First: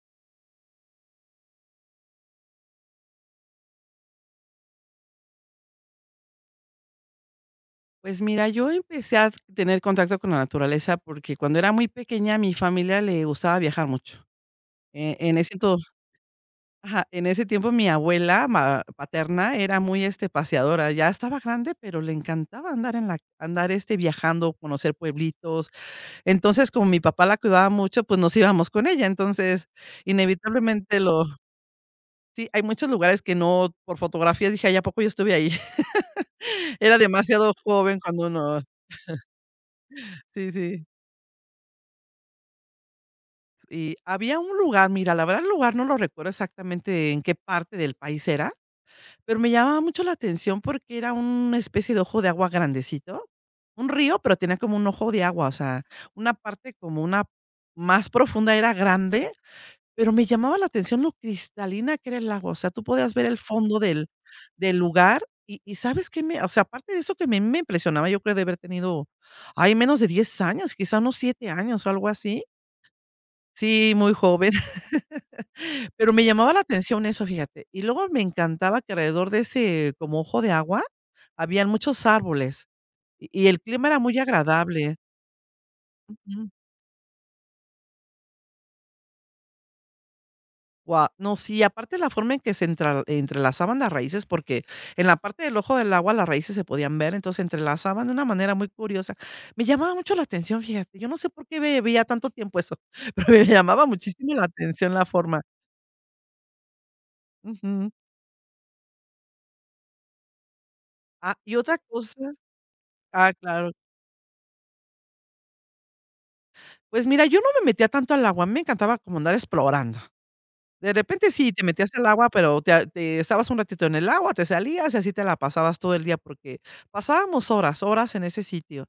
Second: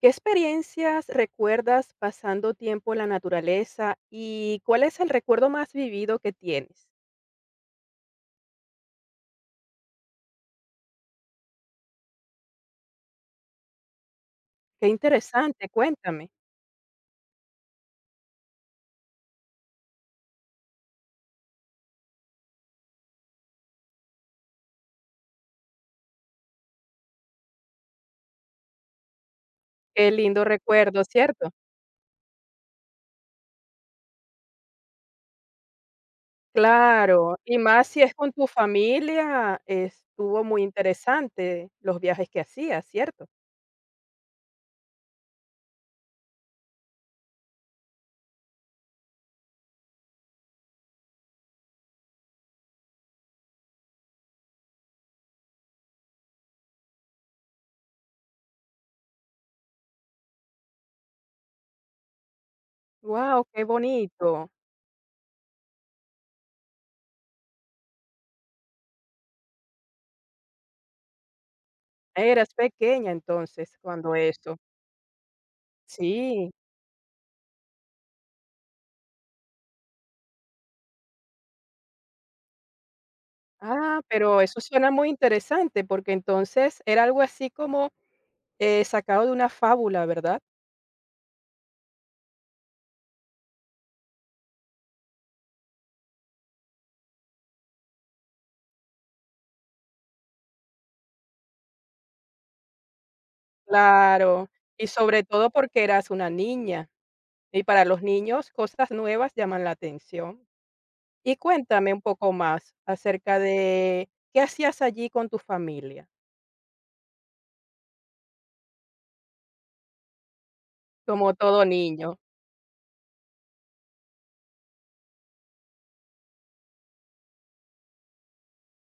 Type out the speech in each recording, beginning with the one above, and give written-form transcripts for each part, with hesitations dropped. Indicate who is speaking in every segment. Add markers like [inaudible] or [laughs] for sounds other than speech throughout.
Speaker 1: ¿Qué experiencias recuerdas pasando tiempo en la naturaleza y cuál es el recuerdo más vivido que tienes?
Speaker 2: Pues mira, yo empecé a tener contacto con la naturaleza porque cuando era muy pequeña, mi familia le gustaba viajar mucho.
Speaker 1: Qué
Speaker 2: En ese
Speaker 1: interesante,
Speaker 2: to
Speaker 1: cuéntame.
Speaker 2: Ajá, en ese tiempo mi abuela ma paterna era muy, paseadora, ya estaba grande, pero le encantaba andar en la andar, este, viajando, conocer pueblitos. Entonces, como mi papá la cuidaba mucho, pues, nos íbamos con ella. Entonces,
Speaker 1: Qué lindo
Speaker 2: inevitablemente
Speaker 1: recuerdo,
Speaker 2: lo
Speaker 1: ¿cierto?
Speaker 2: sí, hay muchos lugares que no por fotografías dije: "Ay, ¿a poco yo estuve ahí?". [laughs] Era
Speaker 1: Claro,
Speaker 2: demasiado
Speaker 1: y más
Speaker 2: joven
Speaker 1: si es
Speaker 2: cuando
Speaker 1: con tu
Speaker 2: uno
Speaker 1: familia, estuvo
Speaker 2: Sí,
Speaker 1: muy
Speaker 2: sí.
Speaker 1: interesante los viajes que hacías, ¿cierto?
Speaker 2: Y había un lugar, mira, la verdad el lugar no lo recuerdo exactamente en qué parte del país era, pero me llamaba mucho la atención porque era una especie de ojo de agua grandecito, un río, pero tenía como un ojo de agua, o sea, una parte como una más profunda era grande, pero me llamaba la atención lo cristalina que era el agua, o sea, tú podías ver el
Speaker 1: Wow, qué
Speaker 2: fondo del
Speaker 1: bonito.
Speaker 2: del lugar y ¿sabes qué me? O sea, aparte de eso que me impresionaba, yo creo de haber tenido, hay menos de 10 años, quizá unos 7 años o algo así.
Speaker 1: Eras pequeña entonces
Speaker 2: Sí, muy
Speaker 1: cuando
Speaker 2: joven.
Speaker 1: eso.
Speaker 2: Pero me
Speaker 1: Sí.
Speaker 2: llamaba la atención eso, fíjate. Y luego me encantaba que alrededor de ese como ojo de agua, habían muchos árboles y el clima era
Speaker 1: Ah,
Speaker 2: muy
Speaker 1: pero eso suena
Speaker 2: agradable.
Speaker 1: muy interesante porque
Speaker 2: Ujú.
Speaker 1: entonces era algo así como sacado de una fábula, ¿verdad?
Speaker 2: Guau, no, sí, aparte la forma en que se entral entrelazaban las raíces, porque en la parte del ojo del agua las raíces se podían ver, entonces se entrelazaban de una manera muy curiosa. Me llamaba mucho la atención, fíjate, yo no sé por qué ve veía tanto tiempo eso, [laughs] pero me llamaba muchísimo la
Speaker 1: Claro, y
Speaker 2: atención la
Speaker 1: sobre
Speaker 2: forma.
Speaker 1: todo porque eras una niña, y para
Speaker 2: Ujú.
Speaker 1: los niños cosas nuevas llaman la atención.
Speaker 2: Ah,
Speaker 1: Y
Speaker 2: y otra
Speaker 1: cuéntame un poco
Speaker 2: cosa
Speaker 1: más
Speaker 2: ah,
Speaker 1: acerca
Speaker 2: claro.
Speaker 1: de qué hacías allí con tu familia,
Speaker 2: Pues mira, yo no me metía tanto al agua, a mí me encantaba como andar explorando. De
Speaker 1: como
Speaker 2: repente sí,
Speaker 1: todo
Speaker 2: te metías al
Speaker 1: niño.
Speaker 2: agua, pero te estabas un ratito en el agua, te salías y así te la pasabas todo el día, porque pasábamos horas, horas en ese sitio.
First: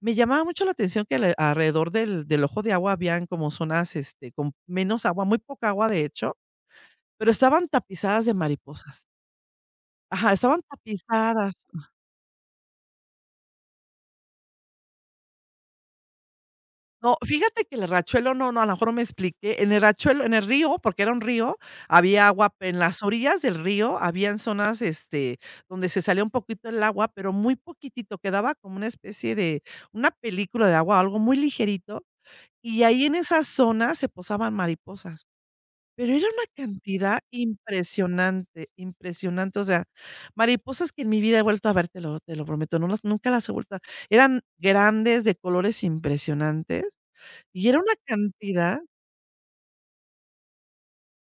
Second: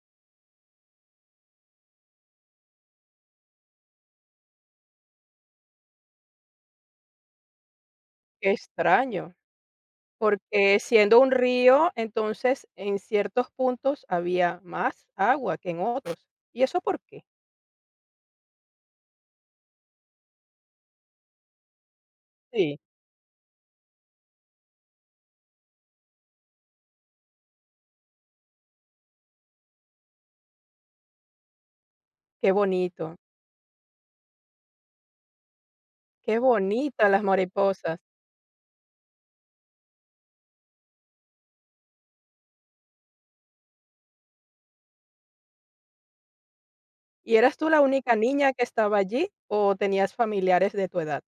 Speaker 2: Me llamaba mucho la atención que ale alrededor del ojo de agua habían como zonas, con menos agua, muy poca agua, de hecho, pero estaban tapizadas de
Speaker 1: Qué
Speaker 2: mariposas.
Speaker 1: extraño,
Speaker 2: Ajá, estaban
Speaker 1: porque siendo un
Speaker 2: tapizadas.
Speaker 1: río, entonces en ciertos puntos había más agua que en otros. ¿Y eso por
Speaker 2: No,
Speaker 1: qué?
Speaker 2: fíjate que el riachuelo no, no, a lo mejor no me expliqué. En el río, porque era un río, había agua,
Speaker 1: Sí,
Speaker 2: en las orillas del río habían zonas, donde se salía un poquito el agua, pero muy poquitito, quedaba como una especie de una película de agua, algo muy ligerito,
Speaker 1: qué
Speaker 2: y ahí
Speaker 1: bonito,
Speaker 2: en esa zona se posaban mariposas. Pero era
Speaker 1: qué
Speaker 2: una
Speaker 1: bonitas
Speaker 2: cantidad
Speaker 1: las mariposas.
Speaker 2: impresionante, impresionante, o sea, mariposas que en mi vida he vuelto a ver, te lo prometo, no las nunca las he vuelto a Eran grandes, de colores impresionantes.
Speaker 1: ¿Y eras tú
Speaker 2: Y era
Speaker 1: la
Speaker 2: una
Speaker 1: única niña que
Speaker 2: cantidad,
Speaker 1: estaba allí o tenías familiares de tu edad?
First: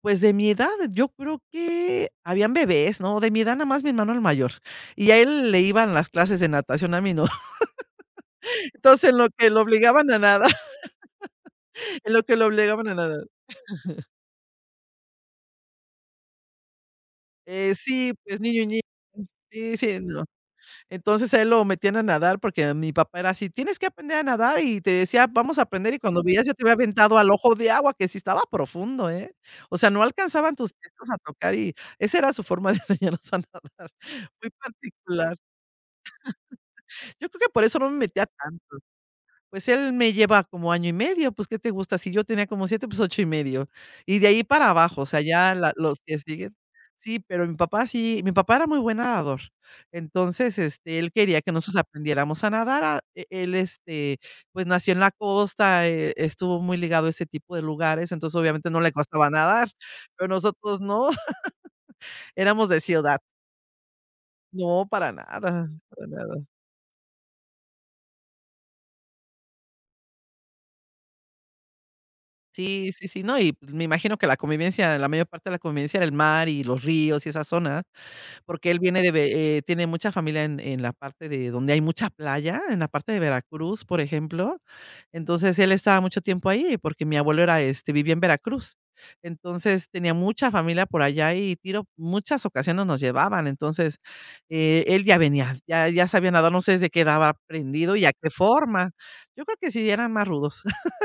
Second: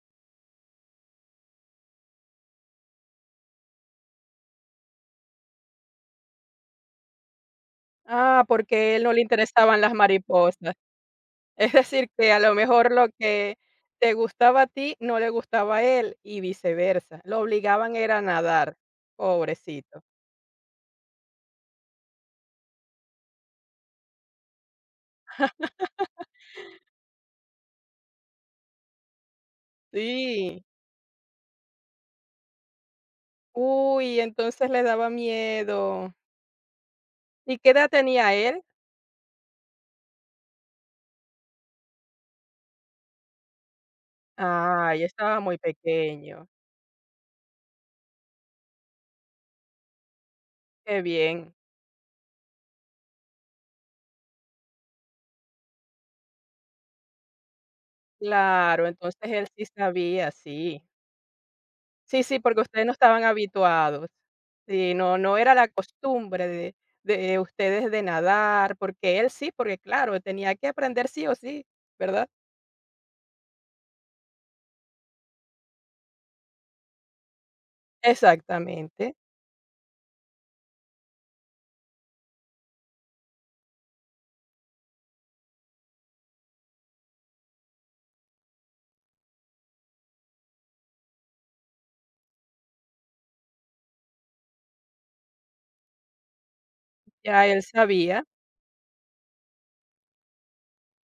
Speaker 2: pues, de mi edad, yo creo que habían bebés, ¿no? De mi edad, nada más mi hermano el mayor, y a él le iban las clases de natación, a mí no. [laughs]
Speaker 1: Ah, porque él
Speaker 2: Entonces,
Speaker 1: no
Speaker 2: en
Speaker 1: le
Speaker 2: lo que lo
Speaker 1: interesaban las
Speaker 2: obligaban a nada
Speaker 1: mariposas.
Speaker 2: [laughs]
Speaker 1: [laughs] Es decir,
Speaker 2: en lo
Speaker 1: que
Speaker 2: que
Speaker 1: a
Speaker 2: lo
Speaker 1: lo
Speaker 2: obligaban
Speaker 1: mejor
Speaker 2: a
Speaker 1: lo
Speaker 2: nadar.
Speaker 1: que te gustaba a ti no le gustaba a él y viceversa. Lo
Speaker 2: Eh,
Speaker 1: obligaban
Speaker 2: sí,
Speaker 1: era a
Speaker 2: pues, niño y
Speaker 1: nadar,
Speaker 2: niña. Sí, sí,
Speaker 1: pobrecito.
Speaker 2: no. Entonces, a él lo metían a nadar porque mi papá era así: "Tienes que aprender a nadar", y te decía: "Vamos a aprender", y cuando veías ya te había aventado al ojo de agua, que sí estaba profundo, ¿eh? O sea, no alcanzaban
Speaker 1: Sí.
Speaker 2: tus piecitos a tocar y esa era su forma de [laughs] enseñarnos a nadar,
Speaker 1: Uy,
Speaker 2: muy
Speaker 1: entonces le daba
Speaker 2: particular.
Speaker 1: miedo.
Speaker 2: Yo creo que
Speaker 1: ¿Y
Speaker 2: por
Speaker 1: qué
Speaker 2: eso
Speaker 1: edad
Speaker 2: no me metía
Speaker 1: tenía él?
Speaker 2: tanto. Pues él me lleva como año y medio, pues, ¿qué te gusta? Si yo tenía como 7, pues 8 y medio. Y de ahí para abajo,
Speaker 1: Ay,
Speaker 2: o sea,
Speaker 1: estaba
Speaker 2: ya
Speaker 1: muy
Speaker 2: la los que
Speaker 1: pequeño.
Speaker 2: siguen sí, pero mi papá sí, mi papá era muy buen nadador. Entonces,
Speaker 1: Qué
Speaker 2: él quería que
Speaker 1: bien.
Speaker 2: nosotros aprendiéramos a nadar, a e él, pues, nació en la costa, estuvo muy ligado a ese tipo de lugares, entonces, obviamente, no
Speaker 1: Claro,
Speaker 2: le
Speaker 1: entonces
Speaker 2: costaba
Speaker 1: él sí
Speaker 2: nadar, pero
Speaker 1: sabía,
Speaker 2: nosotros
Speaker 1: sí.
Speaker 2: no, [laughs]
Speaker 1: Sí, sí, porque
Speaker 2: éramos de
Speaker 1: ustedes no
Speaker 2: ciudad.
Speaker 1: estaban habituados.
Speaker 2: No,
Speaker 1: Sí,
Speaker 2: para
Speaker 1: no no
Speaker 2: nada,
Speaker 1: era la
Speaker 2: para nada.
Speaker 1: costumbre de ustedes de nadar, porque él sí, porque claro, tenía que aprender sí o sí, ¿verdad?
Speaker 2: Sí, sí, sí, no, y me imagino que la convivencia, la mayor parte de la convivencia era el mar y los ríos y esa zona, porque él viene de
Speaker 1: Exactamente.
Speaker 2: Ve tiene mucha familia en la parte de donde hay mucha playa, en la parte de Veracruz, por ejemplo. Entonces, él estaba mucho tiempo ahí, porque mi abuelo vivía en Veracruz. Entonces, tenía mucha familia por allá y tiro muchas ocasiones nos llevaban. Entonces, él ya venía, ya sabía nadar, no sé desde qué edad
Speaker 1: Ya él
Speaker 2: aprendido y a
Speaker 1: sabía.
Speaker 2: qué forma. Yo creo que sí eran más rudos. [laughs]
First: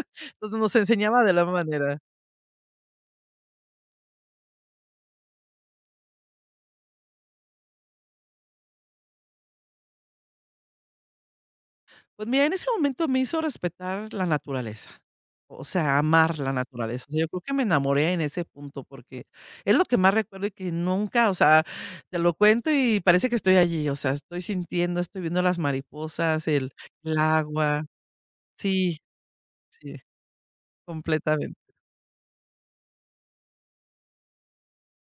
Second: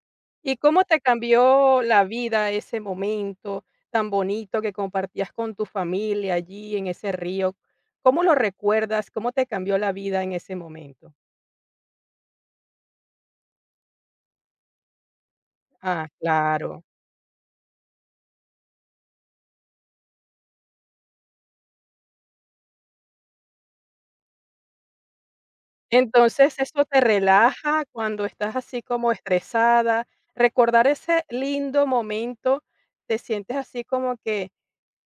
Speaker 1: ¿Y
Speaker 2: Entonces, nos
Speaker 1: cómo te
Speaker 2: enseñaba de la
Speaker 1: cambió
Speaker 2: manera.
Speaker 1: la vida ese momento tan bonito que compartías con tu familia allí en ese río? ¿Cómo lo recuerdas? ¿Cómo te cambió la vida en ese momento?
Speaker 2: Pues mira, en ese momento me hizo respetar la naturaleza, o sea,
Speaker 1: Ah,
Speaker 2: amar la
Speaker 1: claro.
Speaker 2: naturaleza. O sea, yo creo que me enamoré en ese punto, porque es lo que más recuerdo y que nunca, o sea, te lo cuento y parece que estoy allí, o sea, estoy sintiendo, estoy viendo las mariposas,
Speaker 1: Entonces, eso te
Speaker 2: el
Speaker 1: relaja
Speaker 2: agua.
Speaker 1: cuando estás así
Speaker 2: Sí,
Speaker 1: como
Speaker 2: sí,
Speaker 1: estresada. Recordar ese
Speaker 2: completamente.
Speaker 1: lindo momento, te sientes así como que,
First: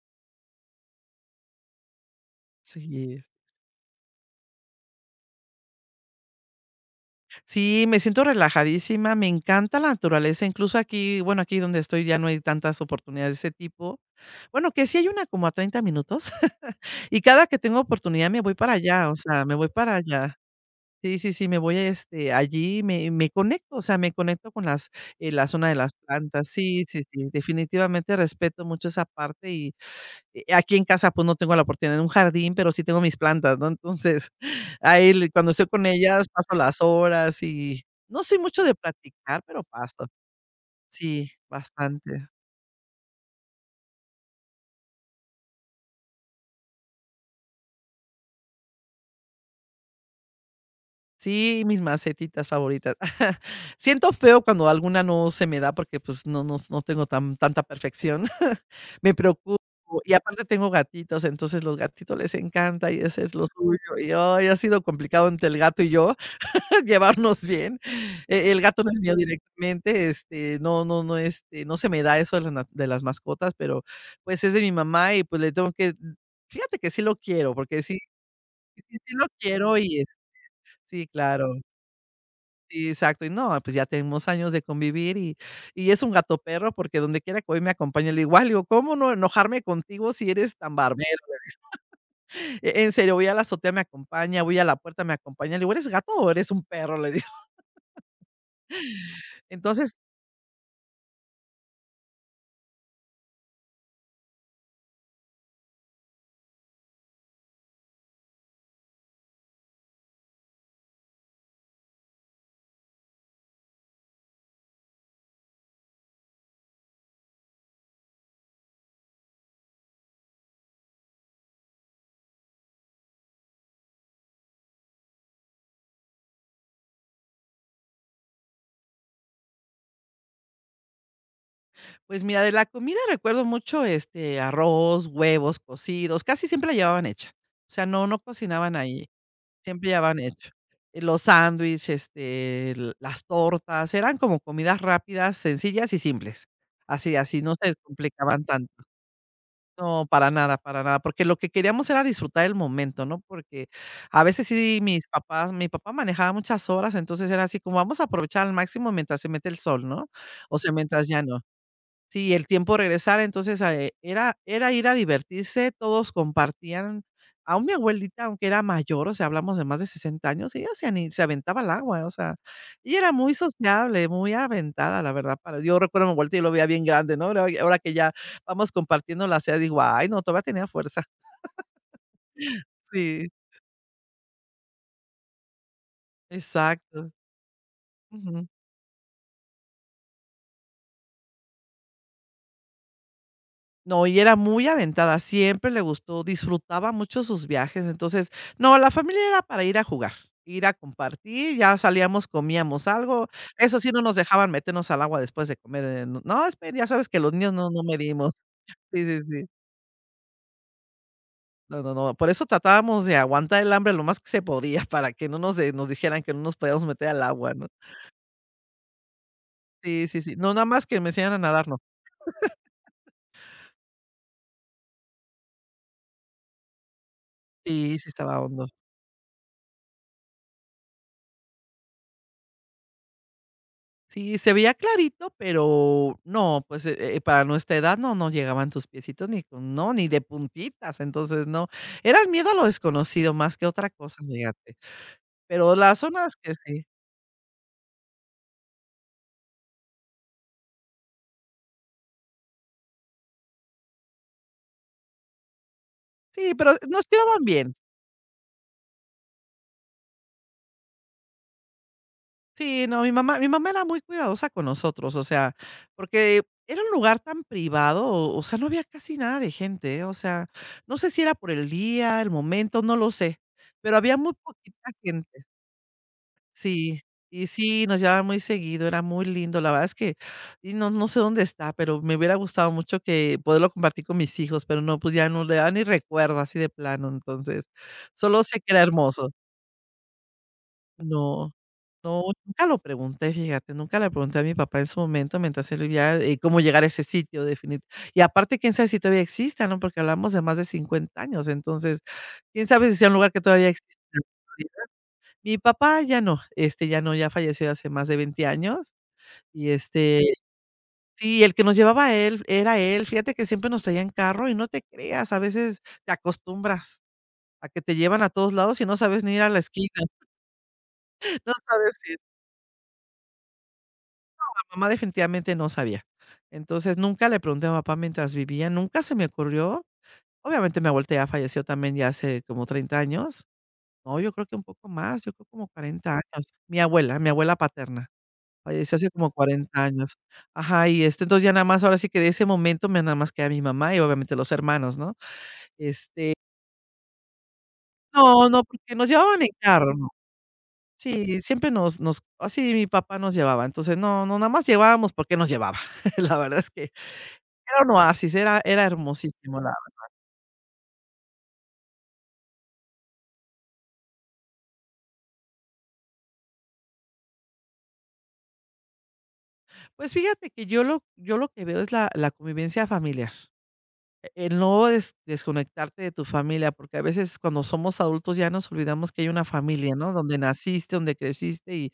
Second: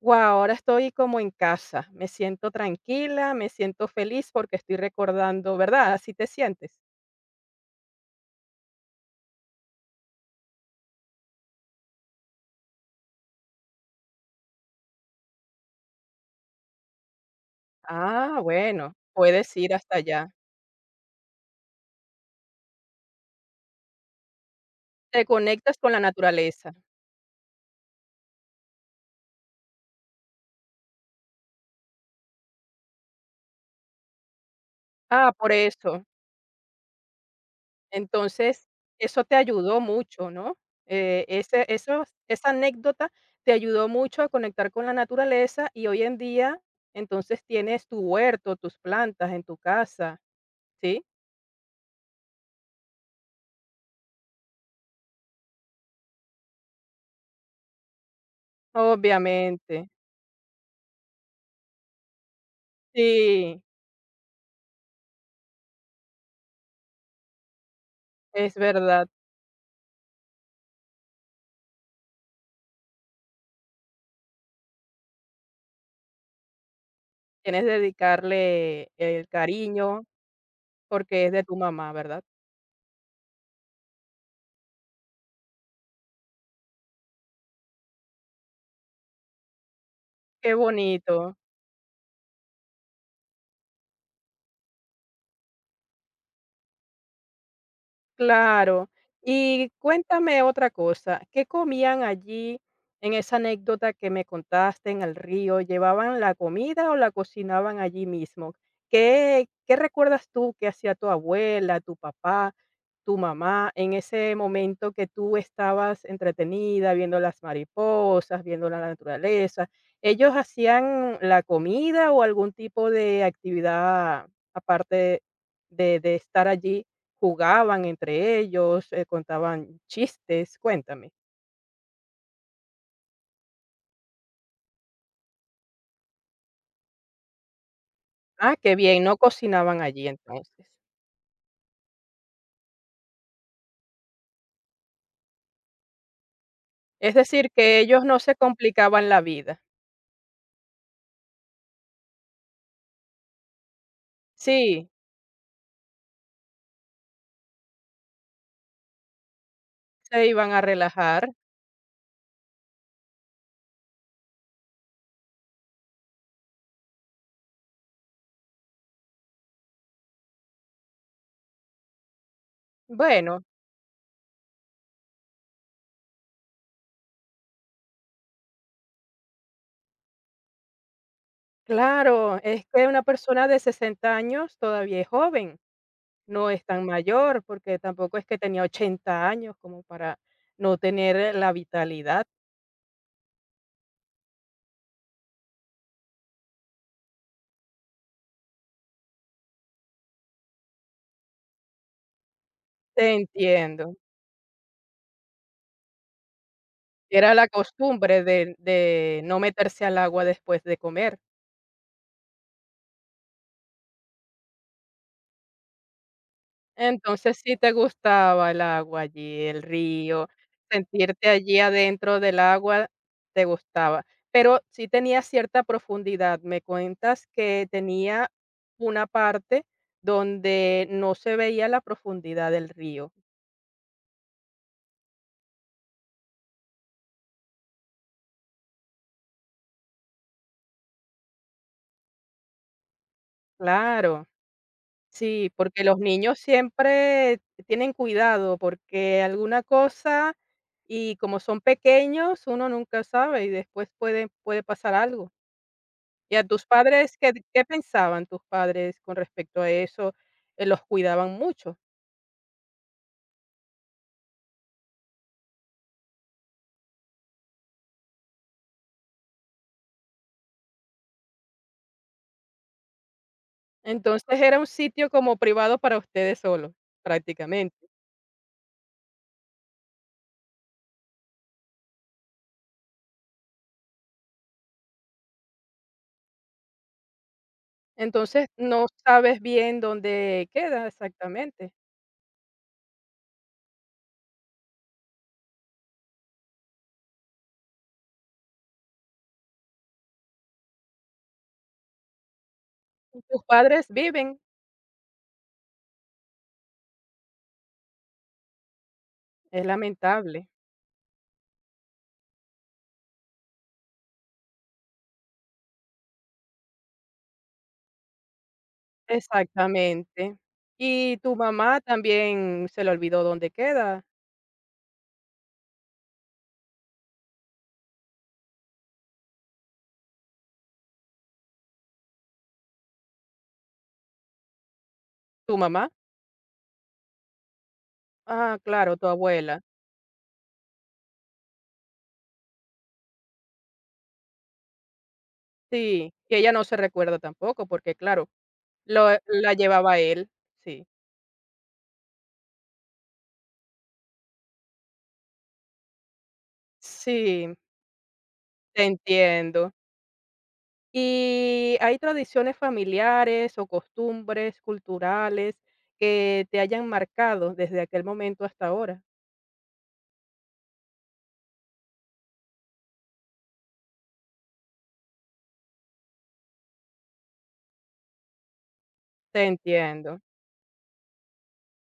Speaker 1: guau, ahora estoy como en casa, me siento
Speaker 2: Sí,
Speaker 1: tranquila, me siento feliz porque estoy recordando, ¿verdad? Así te sientes.
Speaker 2: sí, me siento relajadísima, me encanta la naturaleza, incluso aquí, bueno, aquí donde estoy ya no hay tantas oportunidades de ese tipo. Bueno, que sí hay una como a 30 minutos. Y cada que tengo oportunidad
Speaker 1: Ah,
Speaker 2: me voy para
Speaker 1: bueno,
Speaker 2: allá, o sea,
Speaker 1: puedes
Speaker 2: me voy
Speaker 1: ir
Speaker 2: para
Speaker 1: hasta allá.
Speaker 2: allá. Sí, sí, sí, me voy, allí me conecto, o sea, me conecto con las
Speaker 1: Te
Speaker 2: la zona de
Speaker 1: conectas
Speaker 2: las
Speaker 1: con la
Speaker 2: plantas.
Speaker 1: naturaleza.
Speaker 2: Sí, sí, sí, definitivamente respeto mucho esa parte y, aquí en casa, pues, no tengo la oportunidad de un jardín, pero sí tengo mis plantas, ¿no? Entonces, [laughs] ahí le
Speaker 1: Ah, por
Speaker 2: cuando estoy con
Speaker 1: eso.
Speaker 2: ellas paso las horas y no soy mucho
Speaker 1: Entonces,
Speaker 2: de
Speaker 1: eso te
Speaker 2: platicar, pero
Speaker 1: ayudó
Speaker 2: paso.
Speaker 1: mucho, ¿no?
Speaker 2: Sí,
Speaker 1: Ese esos
Speaker 2: bastante.
Speaker 1: esa anécdota te ayudó mucho a conectar con la naturaleza y hoy en día, entonces, tienes tu huerto, tus plantas en tu casa, ¿sí?
Speaker 2: Sí, mis macetitas favoritas. [laughs] Siento feo cuando alguna no se me da porque, pues, no tengo tanta perfección. [laughs] Me preocupo
Speaker 1: Obviamente.
Speaker 2: y aparte tengo gatitos, entonces los gatitos les encanta y ese es lo
Speaker 1: Sí,
Speaker 2: suyo y, ay, ha sido complicado entre el gato y yo [laughs] llevarnos bien. E
Speaker 1: es
Speaker 2: el gato no es
Speaker 1: verdad.
Speaker 2: mío directamente, no, no, no, no se me da eso de las na de las mascotas, pero, pues, es de mi mamá y, pues, le tengo que fíjate que sí lo quiero,
Speaker 1: Tienes que
Speaker 2: porque sí
Speaker 1: dedicarle
Speaker 2: sí sí lo
Speaker 1: el
Speaker 2: quiero y
Speaker 1: cariño
Speaker 2: es sí,
Speaker 1: porque es de
Speaker 2: claro.
Speaker 1: tu mamá, ¿verdad?
Speaker 2: Sí, exacto. Y no, pues ya tenemos años de convivir y es un gato perro porque donde quiera que voy me acompaña. Le digo: "Ay", le digo: "¿Cómo no enojarme contigo si
Speaker 1: Qué
Speaker 2: eres tan barbero?".
Speaker 1: bonito.
Speaker 2: En serio, voy a la azotea, me acompaña, voy a la puerta, me acompaña. Le digo: "¿Eres gato o eres un perro?", le digo.
Speaker 1: Claro.
Speaker 2: [laughs]
Speaker 1: Y
Speaker 2: Entonces,
Speaker 1: cuéntame otra cosa, ¿qué comían allí en esa anécdota que me contaste en el río? ¿Llevaban la comida o la cocinaban allí mismo? ¿Qué recuerdas tú que hacía tu abuela, tu papá, tu mamá en ese momento que tú estabas entretenida viendo las mariposas, viendo la naturaleza? ¿Ellos hacían la comida o algún tipo de actividad aparte de estar allí? Jugaban entre ellos, contaban chistes, cuéntame.
Speaker 2: pues mira, de la comida recuerdo mucho, arroz, huevos cocidos, casi siempre la llevaban hecha. O sea, no, no
Speaker 1: Ah, qué
Speaker 2: cocinaban
Speaker 1: bien,
Speaker 2: ahí.
Speaker 1: no cocinaban
Speaker 2: Siempre ya
Speaker 1: allí
Speaker 2: van hecho.
Speaker 1: entonces.
Speaker 2: Los sándwiches este, l las tortas, eran como comidas rápidas, sencillas y simples.
Speaker 1: Es
Speaker 2: Así así
Speaker 1: decir,
Speaker 2: no se
Speaker 1: que ellos no se
Speaker 2: complicaban tanto.
Speaker 1: complicaban la vida.
Speaker 2: No, para nada, porque lo que queríamos era disfrutar el momento, ¿no? Porque a veces sí
Speaker 1: Sí,
Speaker 2: mis papás mi papá manejaba muchas horas, entonces era así como: "Vamos a aprovechar al máximo mientras se mete el sol", ¿no?
Speaker 1: se iban
Speaker 2: O
Speaker 1: a
Speaker 2: sea, mientras
Speaker 1: relajar.
Speaker 2: ya no. Sí, el tiempo regresar, entonces, era ir a divertirse, todos compartían. Aún mi abuelita, aunque era mayor, o sea, hablamos de más de 60 años, ella se aventaba al agua, o sea, ella era muy
Speaker 1: Bueno,
Speaker 2: sociable, muy aventada, la verdad, para yo recuerdo mi abuelita, y lo veía bien grande, ¿no? Ahora que ya vamos compartiendo la edades, digo: "Ay, no, todavía tenía fuerza".
Speaker 1: claro, es que
Speaker 2: [laughs]
Speaker 1: una
Speaker 2: Sí,
Speaker 1: persona de 60 años todavía es joven, no es tan
Speaker 2: exacto.
Speaker 1: mayor, porque tampoco es que tenía 80 años como para no tener la vitalidad.
Speaker 2: No, y era muy aventada, siempre le gustó, disfrutaba mucho sus viajes. Entonces, no, la familia era para ir a jugar, ir a compartir, ya salíamos, comíamos
Speaker 1: Te
Speaker 2: algo. Eso sí,
Speaker 1: entiendo.
Speaker 2: no nos dejaban meternos al agua después de comer, no, no, espe ya sabes que
Speaker 1: Era
Speaker 2: los
Speaker 1: la
Speaker 2: niños no
Speaker 1: costumbre
Speaker 2: medimos.
Speaker 1: de
Speaker 2: Sí,
Speaker 1: de
Speaker 2: sí,
Speaker 1: no
Speaker 2: sí.
Speaker 1: meterse al agua después de comer.
Speaker 2: No, no, no, por eso tratábamos de aguantar el hambre lo más que se podía para que no nos dijeran que no nos podíamos meter al
Speaker 1: Entonces,
Speaker 2: agua,
Speaker 1: sí
Speaker 2: ¿no?
Speaker 1: te gustaba el agua allí, el
Speaker 2: Sí, sí,
Speaker 1: río,
Speaker 2: sí. No, nada más que me
Speaker 1: sentirte
Speaker 2: enseñaran a
Speaker 1: allí
Speaker 2: nadar, no.
Speaker 1: adentro del agua, te gustaba. Pero sí tenía cierta profundidad. Me cuentas que
Speaker 2: Sí, sí
Speaker 1: tenía
Speaker 2: estaba hondo.
Speaker 1: una parte donde no se veía la profundidad del río.
Speaker 2: Sí, se veía clarito, pero no, pues, para nuestra edad no, no llegaban tus piecitos ni con no, ni de puntitas, entonces no. Era el miedo a lo desconocido más que otra cosa,
Speaker 1: Claro,
Speaker 2: fíjate.
Speaker 1: sí,
Speaker 2: Pero
Speaker 1: porque los
Speaker 2: las zonas
Speaker 1: niños
Speaker 2: que sí.
Speaker 1: siempre tienen cuidado, porque alguna cosa y como son pequeños, uno nunca sabe y después puede pasar algo. ¿Y a
Speaker 2: Sí,
Speaker 1: tus
Speaker 2: pero nos
Speaker 1: padres qué
Speaker 2: quedaban
Speaker 1: qué
Speaker 2: bien.
Speaker 1: pensaban tus padres con respecto a eso? Los cuidaban mucho.
Speaker 2: Sí, no, mi mamá era muy cuidadosa con nosotros, o sea, porque era un lugar tan privado, o sea, no había casi nada de gente, ¿eh? O sea, no sé si era por el día, el momento, no lo sé, pero había muy
Speaker 1: Entonces, era un
Speaker 2: poquita
Speaker 1: sitio como
Speaker 2: gente.
Speaker 1: privado para ustedes solos,
Speaker 2: Sí, y
Speaker 1: prácticamente.
Speaker 2: sí, nos llevaba muy seguido, era muy lindo. La verdad es que no sé dónde está, pero me hubiera gustado mucho que poderlo compartir con mis hijos, pero no, pues ya no le da ni recuerdo así de plano. Entonces, solo
Speaker 1: Entonces,
Speaker 2: sé que era
Speaker 1: no
Speaker 2: hermoso.
Speaker 1: sabes bien dónde queda
Speaker 2: No,
Speaker 1: exactamente.
Speaker 2: no, nunca lo pregunté, fíjate, nunca le pregunté a mi papá en su momento mientras él vivía, cómo llegar a ese sitio definit. Y aparte, ¿quién sabe si todavía exista? ¿No? Porque hablamos de más de 50 años, entonces, quién sabe si sea un
Speaker 1: Y
Speaker 2: lugar que
Speaker 1: tus
Speaker 2: todavía
Speaker 1: padres
Speaker 2: exista.
Speaker 1: viven,
Speaker 2: Mi papá ya no, ya no, ya falleció hace más de 20 años,
Speaker 1: es
Speaker 2: y,
Speaker 1: lamentable.
Speaker 2: sí, el que nos llevaba a él era él, fíjate que siempre nos traía en carro, y no te creas, a veces te acostumbras a que te llevan a todos lados y no sabes ni ir a la esquina.
Speaker 1: Exactamente. ¿Y tu
Speaker 2: [laughs] No
Speaker 1: mamá
Speaker 2: sabes si tu
Speaker 1: también se le olvidó dónde queda?
Speaker 2: mamá definitivamente no sabía. Entonces, nunca le pregunté a papá mientras vivía, nunca se me ocurrió. Obviamente, mi abuelita ya falleció también ya hace como 30 años. No, yo creo que un poco más, yo creo
Speaker 1: ¿Tu
Speaker 2: como
Speaker 1: mamá?
Speaker 2: 40 años. Mi abuela paterna.
Speaker 1: Ah,
Speaker 2: Falleció
Speaker 1: claro, tu
Speaker 2: hace como
Speaker 1: abuela.
Speaker 2: 40 años. Ajá, y, entonces ya nada más, ahora sí que de ese momento me nada más queda mi mamá y obviamente los hermanos, ¿no?
Speaker 1: Sí,
Speaker 2: Este,
Speaker 1: que ella no se recuerda tampoco, porque claro,
Speaker 2: no, no, porque nos
Speaker 1: lo
Speaker 2: llevaban en
Speaker 1: la
Speaker 2: carro,
Speaker 1: llevaba
Speaker 2: ¿no?
Speaker 1: él, sí.
Speaker 2: Sí, siempre nos así mi papá nos llevaba, entonces nada más llevábamos porque nos llevaba. [laughs] La verdad es que
Speaker 1: Sí,
Speaker 2: era un oasis, era
Speaker 1: te
Speaker 2: era hermosísimo la.
Speaker 1: entiendo. ¿Y hay tradiciones familiares o costumbres culturales que te hayan marcado desde aquel momento hasta ahora?
Speaker 2: Pues fíjate que yo lo que veo es la convivencia familiar. El no desconectarte de tu familia, porque a veces cuando somos adultos ya nos olvidamos que hay
Speaker 1: Te
Speaker 2: una familia, ¿no?
Speaker 1: entiendo.
Speaker 2: Donde naciste, donde creciste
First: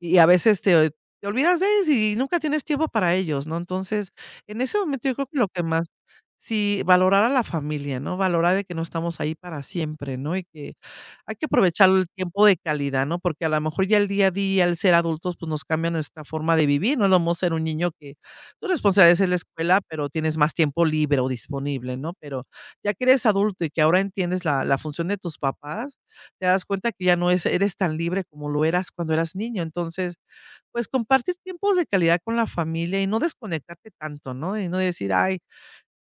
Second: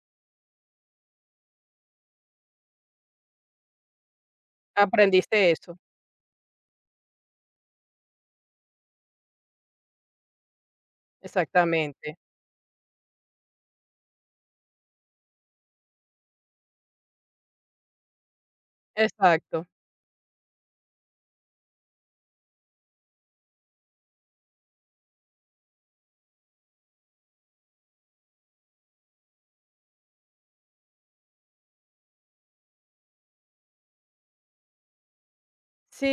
Speaker 2: y a veces te olvidas de ellos y nunca tienes tiempo para ellos, ¿no? Entonces, en ese momento yo creo que lo
Speaker 1: Aprendiste
Speaker 2: que
Speaker 1: eso.
Speaker 2: más sí, valorar a la familia, ¿no? Valorar de que no estamos ahí para siempre, ¿no? Y que hay que aprovechar el
Speaker 1: Exactamente.
Speaker 2: tiempo de calidad, ¿no? Porque a lo mejor ya el día a día, el ser adultos, pues, nos cambia nuestra forma de vivir, no es lo mismo ser un niño que tu responsabilidad es en la
Speaker 1: Exacto.
Speaker 2: escuela, pero tienes más tiempo libre o disponible, ¿no? Pero ya que eres adulto y que ahora entiendes la función de tus papás, te das cuenta que ya no es eres tan libre como lo eras cuando eras niño. Entonces, pues, compartir tiempos de calidad con la familia y no desconectarte tanto, ¿no? Y no decir: "Ay,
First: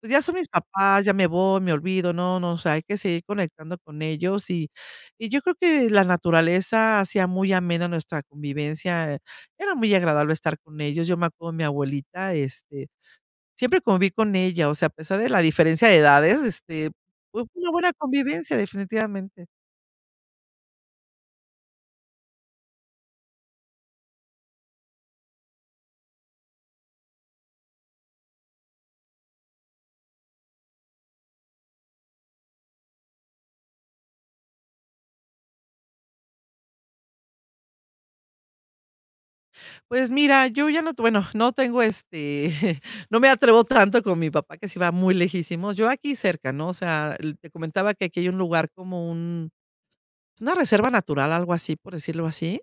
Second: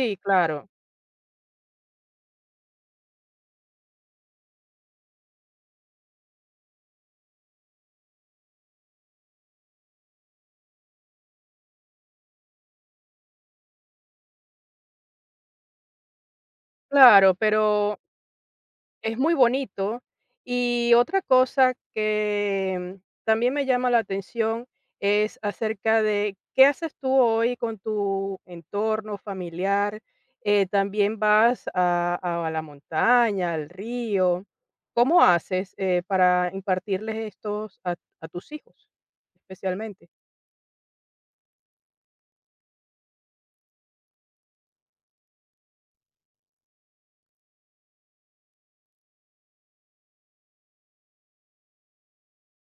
Speaker 2: pues, ya son mis
Speaker 1: claro.
Speaker 2: papás, ya me voy, me olvido". No, no, o sea, hay que seguir conectando con ellos y yo creo que la naturaleza hacía muy amena nuestra convivencia, era muy agradable estar con ellos. Yo me acuerdo de mi abuelita, siempre conviví con ella, o sea, a pesar de la diferencia de edades,
Speaker 1: Claro,
Speaker 2: fue una buena
Speaker 1: pero
Speaker 2: convivencia,
Speaker 1: es muy
Speaker 2: definitivamente.
Speaker 1: bonito. Y otra cosa que también me llama la atención es acerca de qué haces tú hoy con tu entorno familiar. También vas a la montaña, al río. ¿Cómo haces para impartirles estos a tus hijos, especialmente?
Speaker 2: Pues mira, yo ya no tengo, [laughs] no me atrevo tanto con mi papá, que se va muy lejísimos. Yo aquí cerca, ¿no? O sea, el te comentaba que aquí hay un lugar como un una reserva natural, algo así, por decirlo así,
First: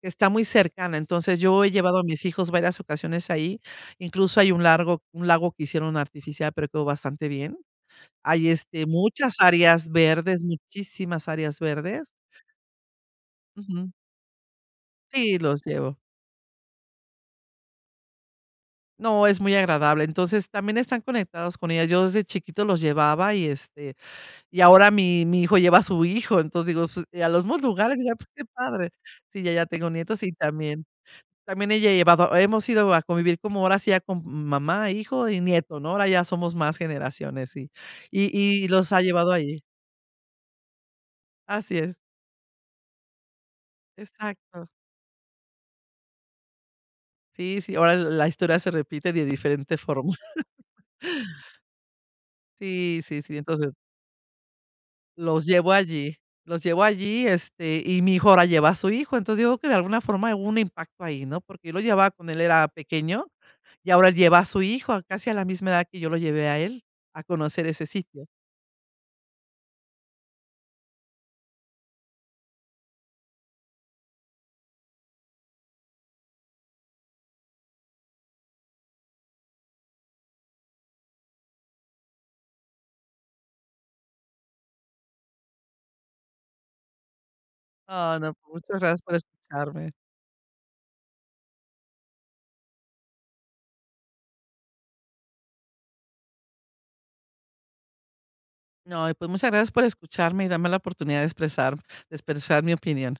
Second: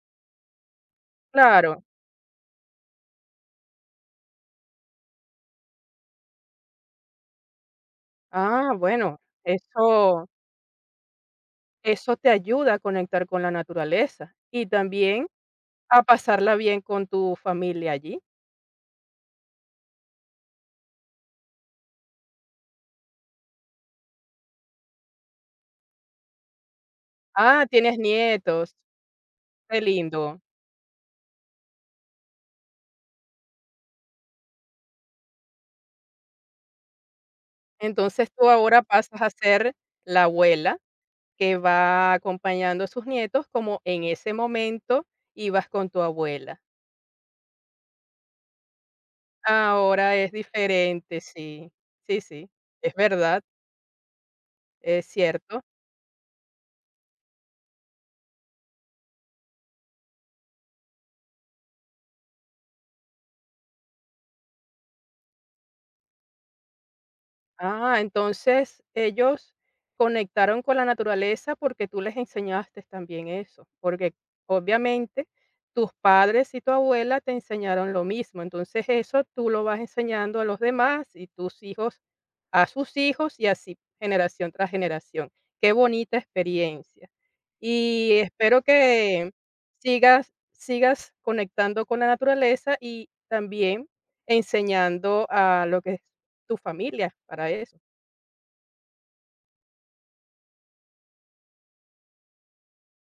Speaker 2: que está muy cercana. Entonces, yo he
Speaker 1: Claro.
Speaker 2: llevado a mis hijos varias ocasiones ahí. Incluso hay un lago que hicieron artificial, pero quedó bastante bien. Hay,
Speaker 1: Ah, bueno,
Speaker 2: muchas áreas
Speaker 1: eso,
Speaker 2: verdes, muchísimas áreas verdes.
Speaker 1: eso te ayuda a conectar con la
Speaker 2: Ujú.
Speaker 1: naturaleza y también
Speaker 2: Sí, los llevo.
Speaker 1: a pasarla bien con tu familia allí.
Speaker 2: No, es muy agradable. Entonces, también están conectados con ella. Yo desde chiquito los llevaba y, y ahora mi hijo lleva a su hijo. Entonces, digo, pues, a los mismos
Speaker 1: Ah, tienes
Speaker 2: lugares, digo: "Ay, pues, qué
Speaker 1: nietos,
Speaker 2: padre". Sí, ya
Speaker 1: qué
Speaker 2: tengo nietos y
Speaker 1: lindo.
Speaker 2: también también ella ha llevado hemos ido a convivir como ahora sí ya con mamá, hijo y nieto, ¿no? Ahora ya somos más generaciones, y
Speaker 1: Entonces,
Speaker 2: Y
Speaker 1: tú ahora
Speaker 2: los ha
Speaker 1: pasas a
Speaker 2: llevado ahí.
Speaker 1: ser la abuela que
Speaker 2: Así es,
Speaker 1: va acompañando a sus nietos como en ese
Speaker 2: exacto.
Speaker 1: momento ibas con tu abuela.
Speaker 2: Sí, sí, ahora la historia se repite de diferente forma.
Speaker 1: Ahora es diferente,
Speaker 2: [laughs]
Speaker 1: sí. Sí, sí, es
Speaker 2: Sí, sí, sí,
Speaker 1: verdad,
Speaker 2: entonces,
Speaker 1: es
Speaker 2: los
Speaker 1: cierto.
Speaker 2: llevo allí, los llevo allí, y mi hijo ahora lleva a su hijo, entonces, yo creo que de alguna forma hubo un impacto ahí, ¿no? Porque yo lo llevaba cuando él era pequeño, y ahora él lleva a su hijo, a casi a la misma edad que yo lo llevé a él, a conocer ese
Speaker 1: Ah,
Speaker 2: sitio.
Speaker 1: entonces ellos conectaron con la naturaleza porque tú les enseñaste también eso, porque obviamente tus padres y tu abuela te enseñaron lo mismo, entonces eso tú lo vas enseñando a los demás y tus hijos a sus hijos y así generación tras generación. Qué bonita experiencia.
Speaker 2: Ah,
Speaker 1: Y
Speaker 2: no,
Speaker 1: espero
Speaker 2: pues, muchas gracias por
Speaker 1: que
Speaker 2: escucharme.
Speaker 1: sigas conectando con la naturaleza y también enseñando a lo que tu familia para eso.
Speaker 2: No, y pues, muchas gracias por escucharme y darme la oportunidad de expresar mi opinión.